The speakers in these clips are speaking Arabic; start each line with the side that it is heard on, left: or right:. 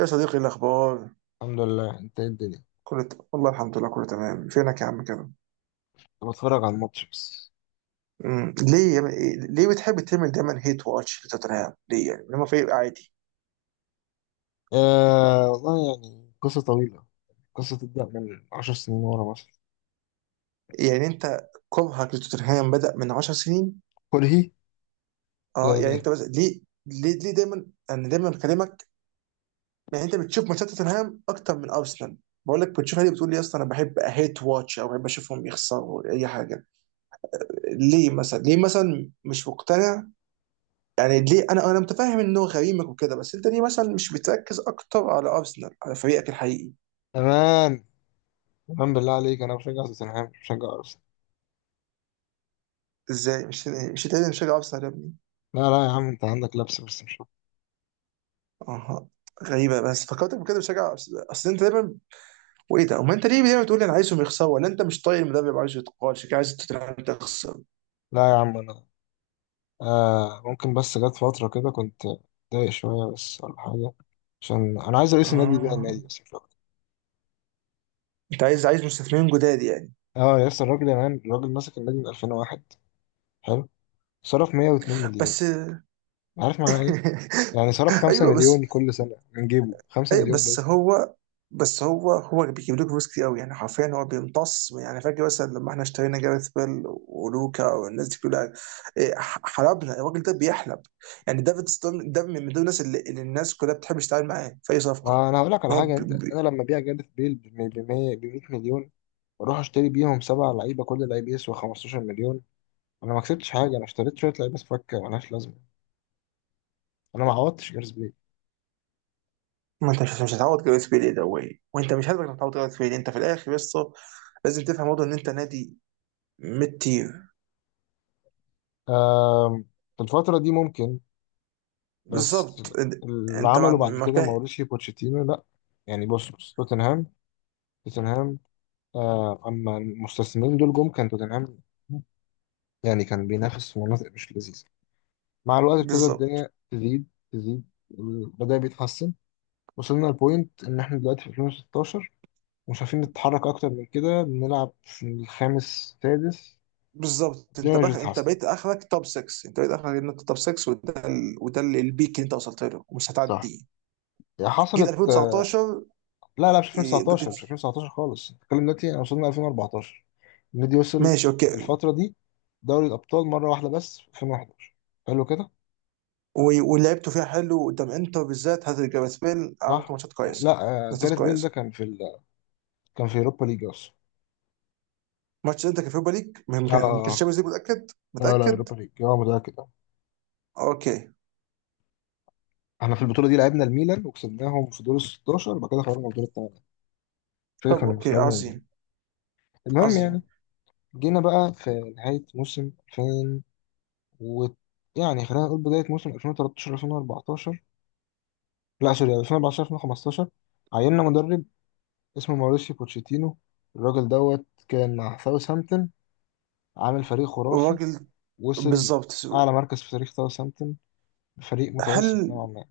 right: يا صديقي، إيه الأخبار؟
left: الحمد لله. انت ايه الدنيا؟
right: والله الحمد لله، كله تمام. فينك يا عم كده؟
left: انا بتفرج على الماتش بس.
right: ليه يا... ب- إيه- ليه بتحب تعمل دايما هيت واتش لتوتنهام؟ ليه يعني لما فريق عادي؟
left: آه، والله يعني قصة طويلة. قصة تبدأ من عشر سنين ورا مثلا.
right: يعني أنت كرهك لتوتنهام بدأ من 10 سنين؟
left: كرهي؟
right: اه،
left: لا،
right: يعني
left: لا.
right: أنت بس ليه؟ ليه دايما، أنا دايما بكلمك. يعني أنت بتشوف ماتشات توتنهام أكتر من أرسنال. بقول لك بتشوفها ليه، بتقول لي اصلا انا بحب هيت واتش او بحب اشوفهم يخسروا اي حاجه. ليه مثلا؟ ليه مثلا مش مقتنع؟ يعني ليه، انا متفاهم انه غريمك وكده، بس انت ليه مثلا مش بتركز اكتر على ارسنال، على فريقك الحقيقي؟
left: تمام، تمام، بالله عليك، انا بشجع توتنهام مش بشجع ارسنال؟
right: ازاي مش انت بتشجع ارسنال يا ابني؟
left: لا لا يا عم، انت عندك لبس بس مش أكتر.
right: اها. غريبه، بس فكرتك بكده بتشجع أرسنال. اصل انت دايما. وايه ده؟ وما انت ليه دايما تقول لي انا عايزهم يخسروا؟ ولا انت مش طايق المدرب، عايزه يتقال؟ شكلك عايز توتنهام تخسر.
left: لا يا عم انا، آه ممكن، بس جت فترة كده كنت متضايق شوية بس، ولا حاجة. عشان انا عايز رئيس النادي يبيع النادي
right: اه،
left: بس مش أكتر.
right: انت عايز مستثمرين جداد يعني.
left: اه، يا اسطى الراجل يا مان، الراجل ماسك النادي من 2001. حلو. صرف 102 مليون.
right: بس.
left: عارف معناه؟ يعني صرف 5
right: ايوه بس.
left: مليون كل سنة، من جيبه 5
right: اي
left: مليون
right: بس
left: بس.
right: هو. بس هو بيجيب لك فلوس كتير قوي. يعني حرفيا هو بيمتص. يعني فاكر مثلا لما احنا اشترينا جاريث بيل ولوكا والناس دي كلها؟ حلبنا الراجل، ده بيحلب. يعني دافيد ستون ده من دول الناس اللي الناس كلها بتحب تشتغل معاه في اي صفقه.
left: ما أنا هقول لك على
right: هو
left: حاجة.
right: بي
left: أنت، أنا
right: بي.
left: لما أبيع جاريث بيل ب 100 مليون، وأروح أشتري بيهم سبع لعيبة كل لعيب يسوى 15 مليون، أنا ما كسبتش حاجة. أنا اشتريت شوية لعيبة فكة ملهاش لازمة. أنا ما عوضتش جاريث بيل.
right: ما انت مش هتعوض جاريث بيل. إيه ده واي؟ وانت مش هتقدر تعوض جاريث بيل. انت في الاخر بس لازم تفهم برضه ان انت نادي ميد تير.
left: آم، في الفترة دي ممكن، بس
right: بالظبط إن-
left: اللي
right: انت ما
left: عمله
right: عند-
left: بعد
right: ما
left: كده
right: كان-
left: ماوريسيو بوتشيتينو، لأ. يعني بص بص, توتنهام، توتنهام، أما المستثمرين دول جم، كان توتنهام يعني كان بينافس في مناطق مش لذيذة. مع الوقت ابتدى
right: بالظبط.
left: الدنيا تزيد، تزيد، بدأ بيتحسن. وصلنا لبوينت إن إحنا دلوقتي في 2016 مش عارفين نتحرك أكتر من كده، بنلعب في الخامس سادس.
right: بالظبط انت
left: الدنيا مش
right: انت
left: بتتحسن.
right: بقيت اخرك توب 6. انت بقيت اخرك ان انت توب 6، البيك اللي انت وصلت له ومش
left: صح،
right: هتعديه.
left: هي
right: جيت
left: حصلت.
right: 2019.
left: لا لا، مش
right: إيه، بت...
left: 2019، مش 2019 خالص. الكلام دلوقتي أنا وصلنا 2014. النادي وصل
right: ماشي، اوكي.
left: في الفترة دي دوري الأبطال مرة واحدة بس في 2011. حلو كده.
right: ولعبته فيها حلو قدام انتر بالذات. هات جاريث بيل، عملت
left: صح.
right: ماتشات
left: لا،
right: كويسه. ماتشات
left: جاريث بيل ده
right: كويسه.
left: كان في كان في يوروبا ليج أصلا.
right: ماتش انت كان في ليج،
left: اه
right: ما كانش
left: اه
right: شامبيونز ليج. متاكد
left: لا لا،
right: متاكد.
left: يوروبا ليج، اه، متأكد.
right: اوكي.
left: احنا في البطوله دي لعبنا الميلان وكسبناهم في دور ال 16، وبعد كده خرجنا الدور الثمانيه. فاكر
right: طب
left: كنا
right: اوكي،
left: خرجنا من الميلان.
right: عظيم.
left: المهم يعني،
right: عظيم.
left: جينا بقى في نهايه موسم 2000 و، يعني خلينا نقول بدايه موسم 2013 2014. لا سوري، 2014 2015 عيننا مدرب اسمه ماوريسيو بوتشيتينو. الراجل دوت كان مع ساوثهامبتون عامل فريق خرافي.
right: الراجل.
left: وصل
right: بالظبط.
left: اعلى مركز في تاريخ ساوثهامبتون. فريق متوسط
right: هل.
left: نوعا ما.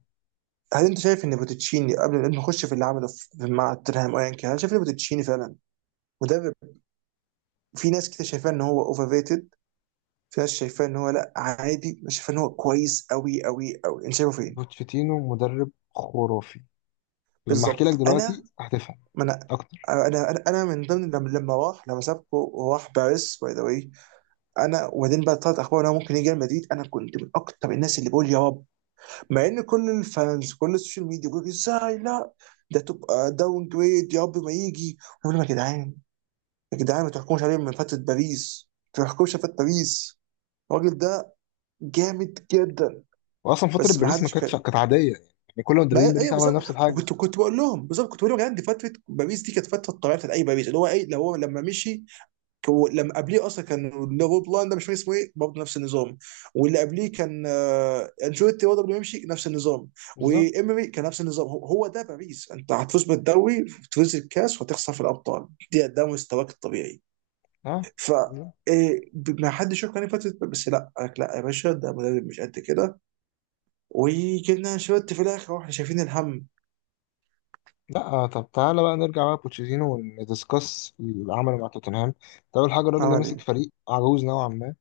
right: هل انت شايف ان بوتتشيني، قبل ما نخش في اللي عمله مع توتنهام، ايا كان، هل شايف ان بوتتشيني فعلا مدرب؟ في ناس كده شايفاه ان هو اوفر ريتد، في ناس شايفاه ان هو لا، عادي، ناس شايفاه ان هو كويس قوي قوي قوي. انت شايفه فين؟
left: بوتشيتينو مدرب خرافي. لما احكي لك
right: بالظبط انا.
left: دلوقتي هتفهم.
right: ما انا. أنا من ضمن لما راح، لما سابكو وراح باريس، باي ذا واي. انا وبعدين بقى طلعت اخبار ان هو ممكن يجي ريال مدريد. انا كنت من اكتر الناس اللي بقول يا رب. مع ان كل الفانز، كل السوشيال ميديا بيقول ازاي لا، ده تبقى داون جريد، يا رب ما يجي. انا بقول لهم يا جدعان، يا جدعان ما تحكموش عليه من فتره باريس. ما تحكموش على فتره باريس. الراجل ده جامد جدا.
left: واصلا فتره
right: بس ما
left: باريس ما
right: حدش
left: كانتش،
right: كان.
left: كانت عاديه يعني كل مدربين
right: ما
left: باريس
right: ايوه،
left: عملوا
right: بالظبط.
left: نفس الحاجه.
right: كنت بقول لهم، بالظبط كنت بقول لهم يا جدعان دي فتره باريس، دي كانت فتره الطبيعيه بتاعت اي باريس. اللي هو ايه؟ اللي هو لما مشي، لما قبليه اصلا كان اللي هو بلان ده، مش فاكر اسمه ايه، برضه نفس النظام. واللي قبليه كان انشيلوتي، برضه قبل ما يمشي نفس النظام.
left: بالظبط.
right: وامري كان نفس النظام. هو هو ده باريس. انت هتفوز بالدوري، تفوز الكاس، وهتخسر في الابطال. دي ده مستواك الطبيعي.
left: ها.
right: ف
left: بالظبط.
right: إيه، ما حدش شاف كان فتره، بس لا، قال لك لا يا باشا ده مدرب مش قد كده. وجبنا انشيلوتي في الاخر واحنا شايفين الهم.
left: لا، طب تعالى بقى نرجع بقى لبوتشيتينو وندiscuss اللي عمله مع توتنهام. ده أول حاجة، الراجل ده
right: عمل
left: مسك
right: ايه؟
left: فريق عجوز نوعا ما.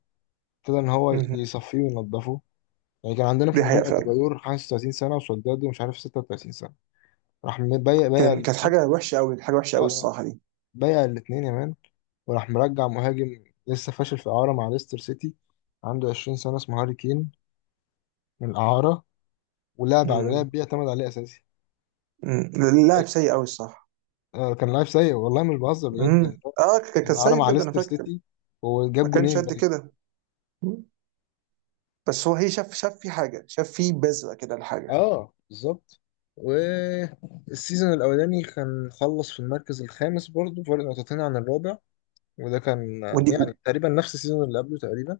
left: ابتدى إن هو
right: مهم.
left: يصفيه وينضفه. يعني كان عندنا في
right: دي حقيقة
left: الهجوم
right: فعلا.
left: أديبايور 35 سنة، وسولداد ومش عارف 36 سنة. راح بايع
right: كانت
left: الاتنين.
right: حاجة وحشة قوي، حاجة وحشة
left: اه
right: قوي
left: اه
right: الصراحة دي.
left: بايع الاتنين يا مان. وراح مرجع مهاجم لسه فاشل في إعارة مع ليستر سيتي، عنده 20 سنة، اسمه هاري كين، من الإعارة، ولعب على
right: مم.
left: لاعب بيعتمد عليه أساسي.
right: مم.
left: أي-
right: اللاعب سيء قوي الصح؟
left: كان لاعب سيء والله، مش بهزر بجد، يعني
right: مم.
left: هو
right: اه، كان
left: كان عارة
right: سيء
left: مع
right: بجد، انا
left: ليستر
right: فاكر.
left: سيتي
right: ما
left: وجاب
right: كانش
left: جونين
right: قد
left: باين.
right: كده. مم. بس هو هي شاف في حاجة، شاف في بذرة كده لحاجة.
left: اه بالظبط. والسيزون الاولاني كان خلص في المركز الخامس برضه، فرق نقطتين عن الرابع. وده كان
right: ودي
left: يعني
right: و-
left: تقريبا نفس السيزون اللي قبله تقريبا.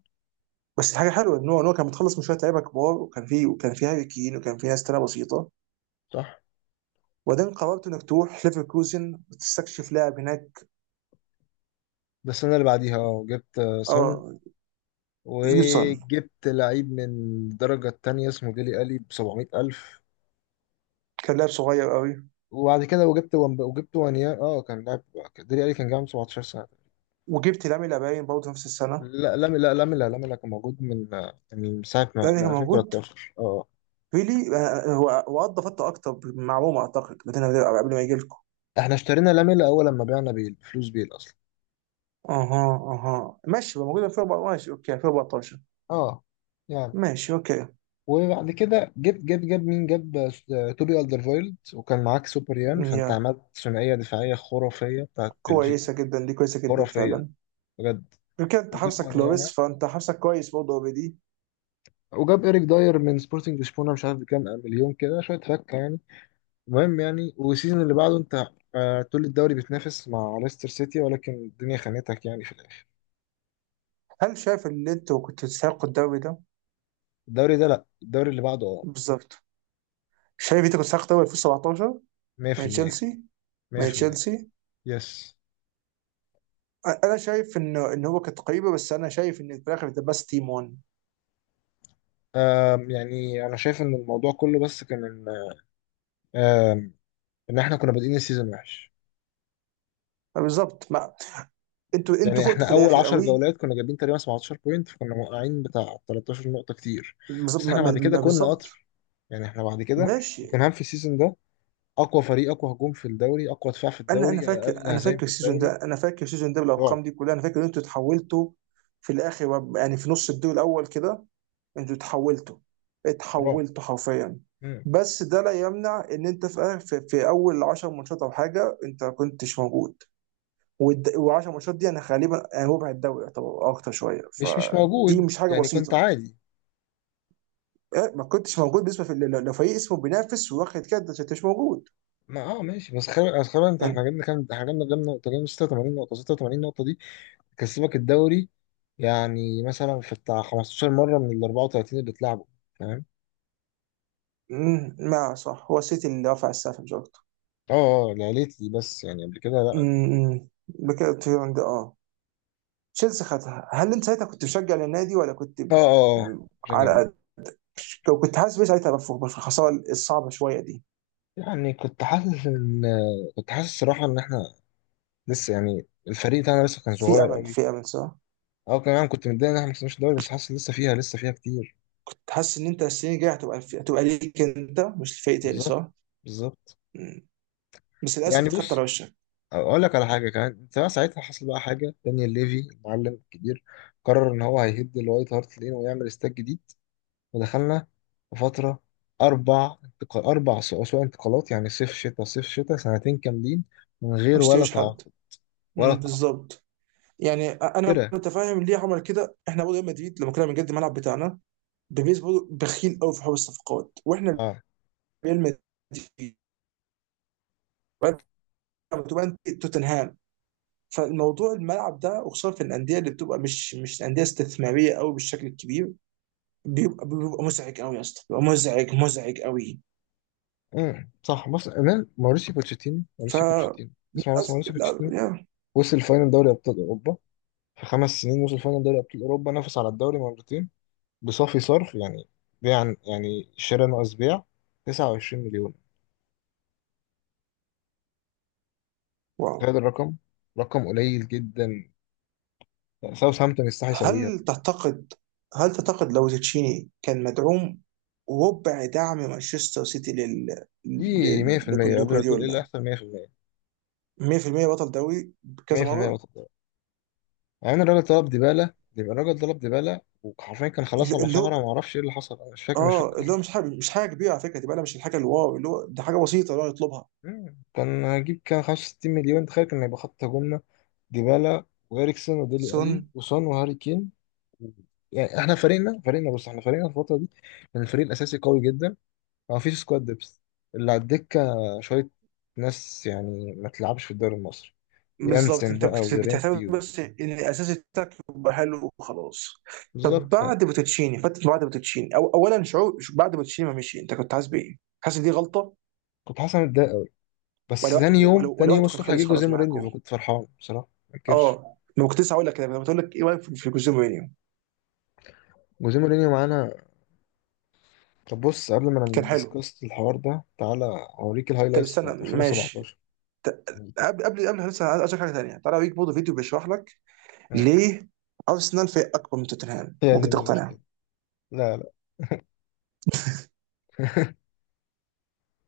right: بس الحاجة حلوة ان هو كان متخلص من شوية لعيبة كبار، وكان في هاري كين، وكان في ناس تانية بسيطة.
left: صح.
right: وبعدين قررت انك تروح ليفركوزن وتستكشف لاعب هناك.
left: بس انا اللي بعديها اه جبت، سون،
right: اه، جيبسون.
left: وجبت لعيب من الدرجة التانية اسمه ديلي ألي بسبعمية ألف.
right: كان لاعب صغير قوي.
left: وبعد كده وجبت وانيا. اه كان لاعب. ديلي ألي كان جاي عنده 17 سنة.
right: وجبت لامين يامال باين برضه نفس السنة.
left: لا، لاملا، لاملا، لاملا كان موجود من، ساعة
right: ده
left: ما،
right: كان
left: من
right: موجود.
left: 2013 اه.
right: بيلي. هو قضى فتره اكتر مع روما اعتقد، لكن قبل ما يجي لكم.
left: احنا اشترينا لاملا اول لما بعنا بيل، فلوس بيل اصلا.
right: اها. اها، ماشي. هو موجود في 14، ماشي، اوكي، 2014.
left: اه، يعني.
right: ماشي، اوكي.
left: وبعد كده جبت جاب جاب مين جاب توبي الدرفايلد، وكان معاك سوبر يان فانت.
right: يا،
left: عملت ثنائية دفاعية خرافية بتاعت بلجيكا.
right: كويسه جدا، دي كويسه جدا
left: خرافية
right: فعلا.
left: بجد.
right: يمكن انت
left: وجاب
right: حارسك
left: ونياما،
right: لوريس، فانت حارسك كويس برضه اوريدي.
left: وجاب إيريك داير من سبورتنج لشبونة، مش عارف بكام مليون، كده شوية فكة يعني. المهم يعني، والسيزون اللي بعده انت طول الدوري بتنافس مع ليستر سيتي، ولكن الدنيا خانتك يعني في الآخر.
right: هل شايف ان انت كنت تستحقوا الدوري ده؟
left: الدوري ده؟ لا، الدوري اللي بعده. اه،
right: بالظبط. شايف انت كنت تستحق الدوري 2017 من
left: 100%.
right: تشيلسي؟ من
left: 100%.
right: تشيلسي.
left: يس.
right: انا شايف انه ان هو كانت قريبه، بس انا شايف ان في الاخر ذا بس تيم 1.
left: يعني انا شايف ان الموضوع كله بس كان ان، آم ان احنا كنا بادئين السيزون وحش.
right: بالظبط ما. انتوا
left: يعني
right: فقتوا
left: احنا
right: في
left: اول
right: الاخر
left: 10
right: قوي.
left: جولات كنا جايبين تقريبا 17 بوينت، فكنا موقعين بتاع 13 نقطة كتير.
right: بالظبط
left: بس
right: ما-
left: احنا
right: ما-
left: بعد كده
right: ما-
left: كنا
right: بالظبط.
left: قطر. يعني احنا بعد كده،
right: ماشي.
left: توتنهام في السيزون ده اقوى فريق، اقوى هجوم في الدوري، اقوى دفاع في الدوري، اقل
right: انا
left: هزايم
right: فاكر
left: في
right: السيزون
left: الدوري.
right: ده، انا فاكر السيزون ده
left: رعب،
right: بالارقام دي كلها. انا فاكر ان انتوا اتحولتوا في الاخر يعني في نص الدور الاول كده. انتوا اتحولتوا،
left: رعب.
right: اتحولتوا حرفيا.
left: مم.
right: بس ده لا يمنع ان انت في في اول 10 ماتشات او حاجه، انت ما كنتش موجود. وال10 ماتشات دي انا غالبا، يعني ربع الدوري، يعتبر اكتر شويه،
left: مش
right: فدي
left: موجود
right: مش حاجه
left: يعني، كنت
right: بسيطه.
left: عادي.
right: ما كنتش موجود بالنسبه لو فريق اسمه بينافس واخد كده انت مش موجود.
left: ما اه ماشي، بس خير بس خير. انت احنا جبنا كام؟ احنا جبنا، نقطة، جبنا 86 نقطة. 86 نقطة دي تكسبك الدوري يعني، مثلا في بتاع 15 مرة من ال 34 اللي اتلعبوا. فاهم؟
right: ما صح، هو السيتي اللي رفع السقف مش اكتر.
left: اه اه, لا ليت لي بس، يعني قبل كده لا.
right: بكده تيران ده، اه، تشيلسي خدها. هل انت ساعتها كنت مشجع للنادي ولا كنت؟
left: اه, عشان
right: على
left: جنب.
right: قد، لو كنت حاسس بيه ساعتها بفوق، بس الخساره الصعبه شويه دي.
left: يعني كنت حاسس ان، كنت حاسس الصراحة ان احنا لسه يعني، الفريق بتاعنا لسه كان
right: في
left: صغير
right: امل،
left: قوي.
right: في امل، صح.
left: اه، كمان كنت متضايق ان احنا ما كسبناش الدوري، بس حاسس لسه فيها، لسه فيها كتير.
right: تحس ان انت السنين الجايه هتبقى ليك انت مش لفريق تاني
left: بالظبط.
right: صح.
left: بالظبط.
right: مم. بس للاسف
left: يعني
right: اتخدت على
left: بص،
right: وشك.
left: اقول لك على حاجه كمان. انت بقى ساعتها حصل بقى حاجه، دانيال ليفي المعلم الكبير قرر ان هو هيهد الوايت هارت لين ويعمل استاد جديد. ودخلنا في فتره اربع انتقال اربع سو- اسوق انتقالات، يعني صيف شتاء صيف شتاء، سنتين كاملين من
right: ما
left: غير ولا
right: اشتريش حد.
left: تعاقد. ولا تعاقد.
right: بالظبط. يعني انا
left: ترى.
right: متفاهم ليه عمل كده. احنا برضه ريال مدريد لما كنا بنجد الملعب بتاعنا، بيريز برضه بخيل قوي في حوار الصفقات. واحنا
left: اه.
right: ريال مدريد، وأنت بتبقى أنت توتنهام. فالموضوع الملعب ده، وخصوصا في الانديه اللي بتبقى مش انديه استثماريه قوي بالشكل الكبير، بيبقى مزعج قوي يا اسطى، بيبقى مزعج، مزعج قوي.
left: صح. بص، امام ماuriسيو بوتشيتينو،
right: ف
left: ماuriسيو بوتشيتينو، اسمع بس، ماuriسيو
right: لا
left: بوتشيتينو
right: يا.
left: وصل فاينل دوري ابطال اوروبا. في خمس سنين وصل فاينل دوري ابطال اوروبا، نافس على الدوري مرتين، بصافي صرف، يعني بيع، يعني شراء ناقص بيع، 29 مليون.
right: واو.
left: تخيل الرقم. رقم قليل جدا، ساوثهامبتون يستحي يسويها.
right: هل تعتقد؟ هل تعتقد لو تشيني كان مدعوم ربع دعم مانشستر سيتي لل،
left: ايه، 100%.
right: لبوليو
left: قبل ما تقول ايه اللي
right: جوارديولا،
left: هيحصل، 100%.
right: 100% بطل دوري بكذا
left: 100%
right: مره؟
left: نقطة ضرر. يعني الراجل طلب ديبالا، يبقى الراجل طلب ديبالا، وحرفيا كان خلاص
right: اللي
left: على
right: اللي هو
left: شهرة، ما اعرفش ايه اللي حصل، انا مش فاكر ايه
right: اه،
left: اللي
right: اللي هو
left: حصل.
right: مش حاجه كبيره على فكره، دي بقى مش الحاجه الواو، اللي هو ده حاجه بسيطه اللي هو نطلبها.
left: مم. كان هجيب كان 65 مليون. تخيل كان هيبقى خط هجومنا ديبالا وإريكسون وديلي ألي
right: سون.
left: وسون وهاري كين. يعني احنا فريقنا بص، احنا فريقنا الفترة دي كان الفريق الأساسي قوي جدا. ما فيش سكواد ديبث، اللي على الدكة شوية ناس يعني ما تلعبش في الدوري المصري.
right: بالظبط،
left: يانسن
right: انت
left: بقى
right: كنت بتهتم
left: ويورينتي و...
right: بس ان الاساس بتاعك يبقى حلو وخلاص. طب
left: بالظبط بقى.
right: بعد بوتوتشيني، فتره بعد بوتوتشيني، أو اولا شعور بعد بوتوتشيني ما مشي، انت كنت حاسس بايه؟ حاسس إن دي غلطه؟
left: كنت حاسس إن أنا متضايق أوي. بس
right: ولا وقته،
left: تاني يوم،
right: ولا
left: تاني يوم
right: وقته كان
left: الصبح جه
right: خلص
left: جوزيه
right: خلاص
left: مورينيو،
right: معاكم.
left: فكنت فرحان بصراحة ما انكرش.
right: اه، ما كنت لسه هقول لك كده، كنت بقول لك ايه رايك في جوزيه مورينيو؟
left: جوزيه مورينيو معانا. طب بص، قبل ما
right: كان حلو.
left: ندسكس الحوار ده، تعالى أوريك
right: طب
left: الهايلايتس
right: استنى،
left: بتاعت
right: ماشي.
left: 2017.
right: قبل لسه عايز، أقول حاجه ثانيه. تعالى اوريك برضه فيديو بيشرح لك
left: ها.
right: ليه ارسنال فريق اكبر من توتنهام،
left: هي دي
right: ممكن
left: النيلة.
right: تقتنع.
left: لا. لا.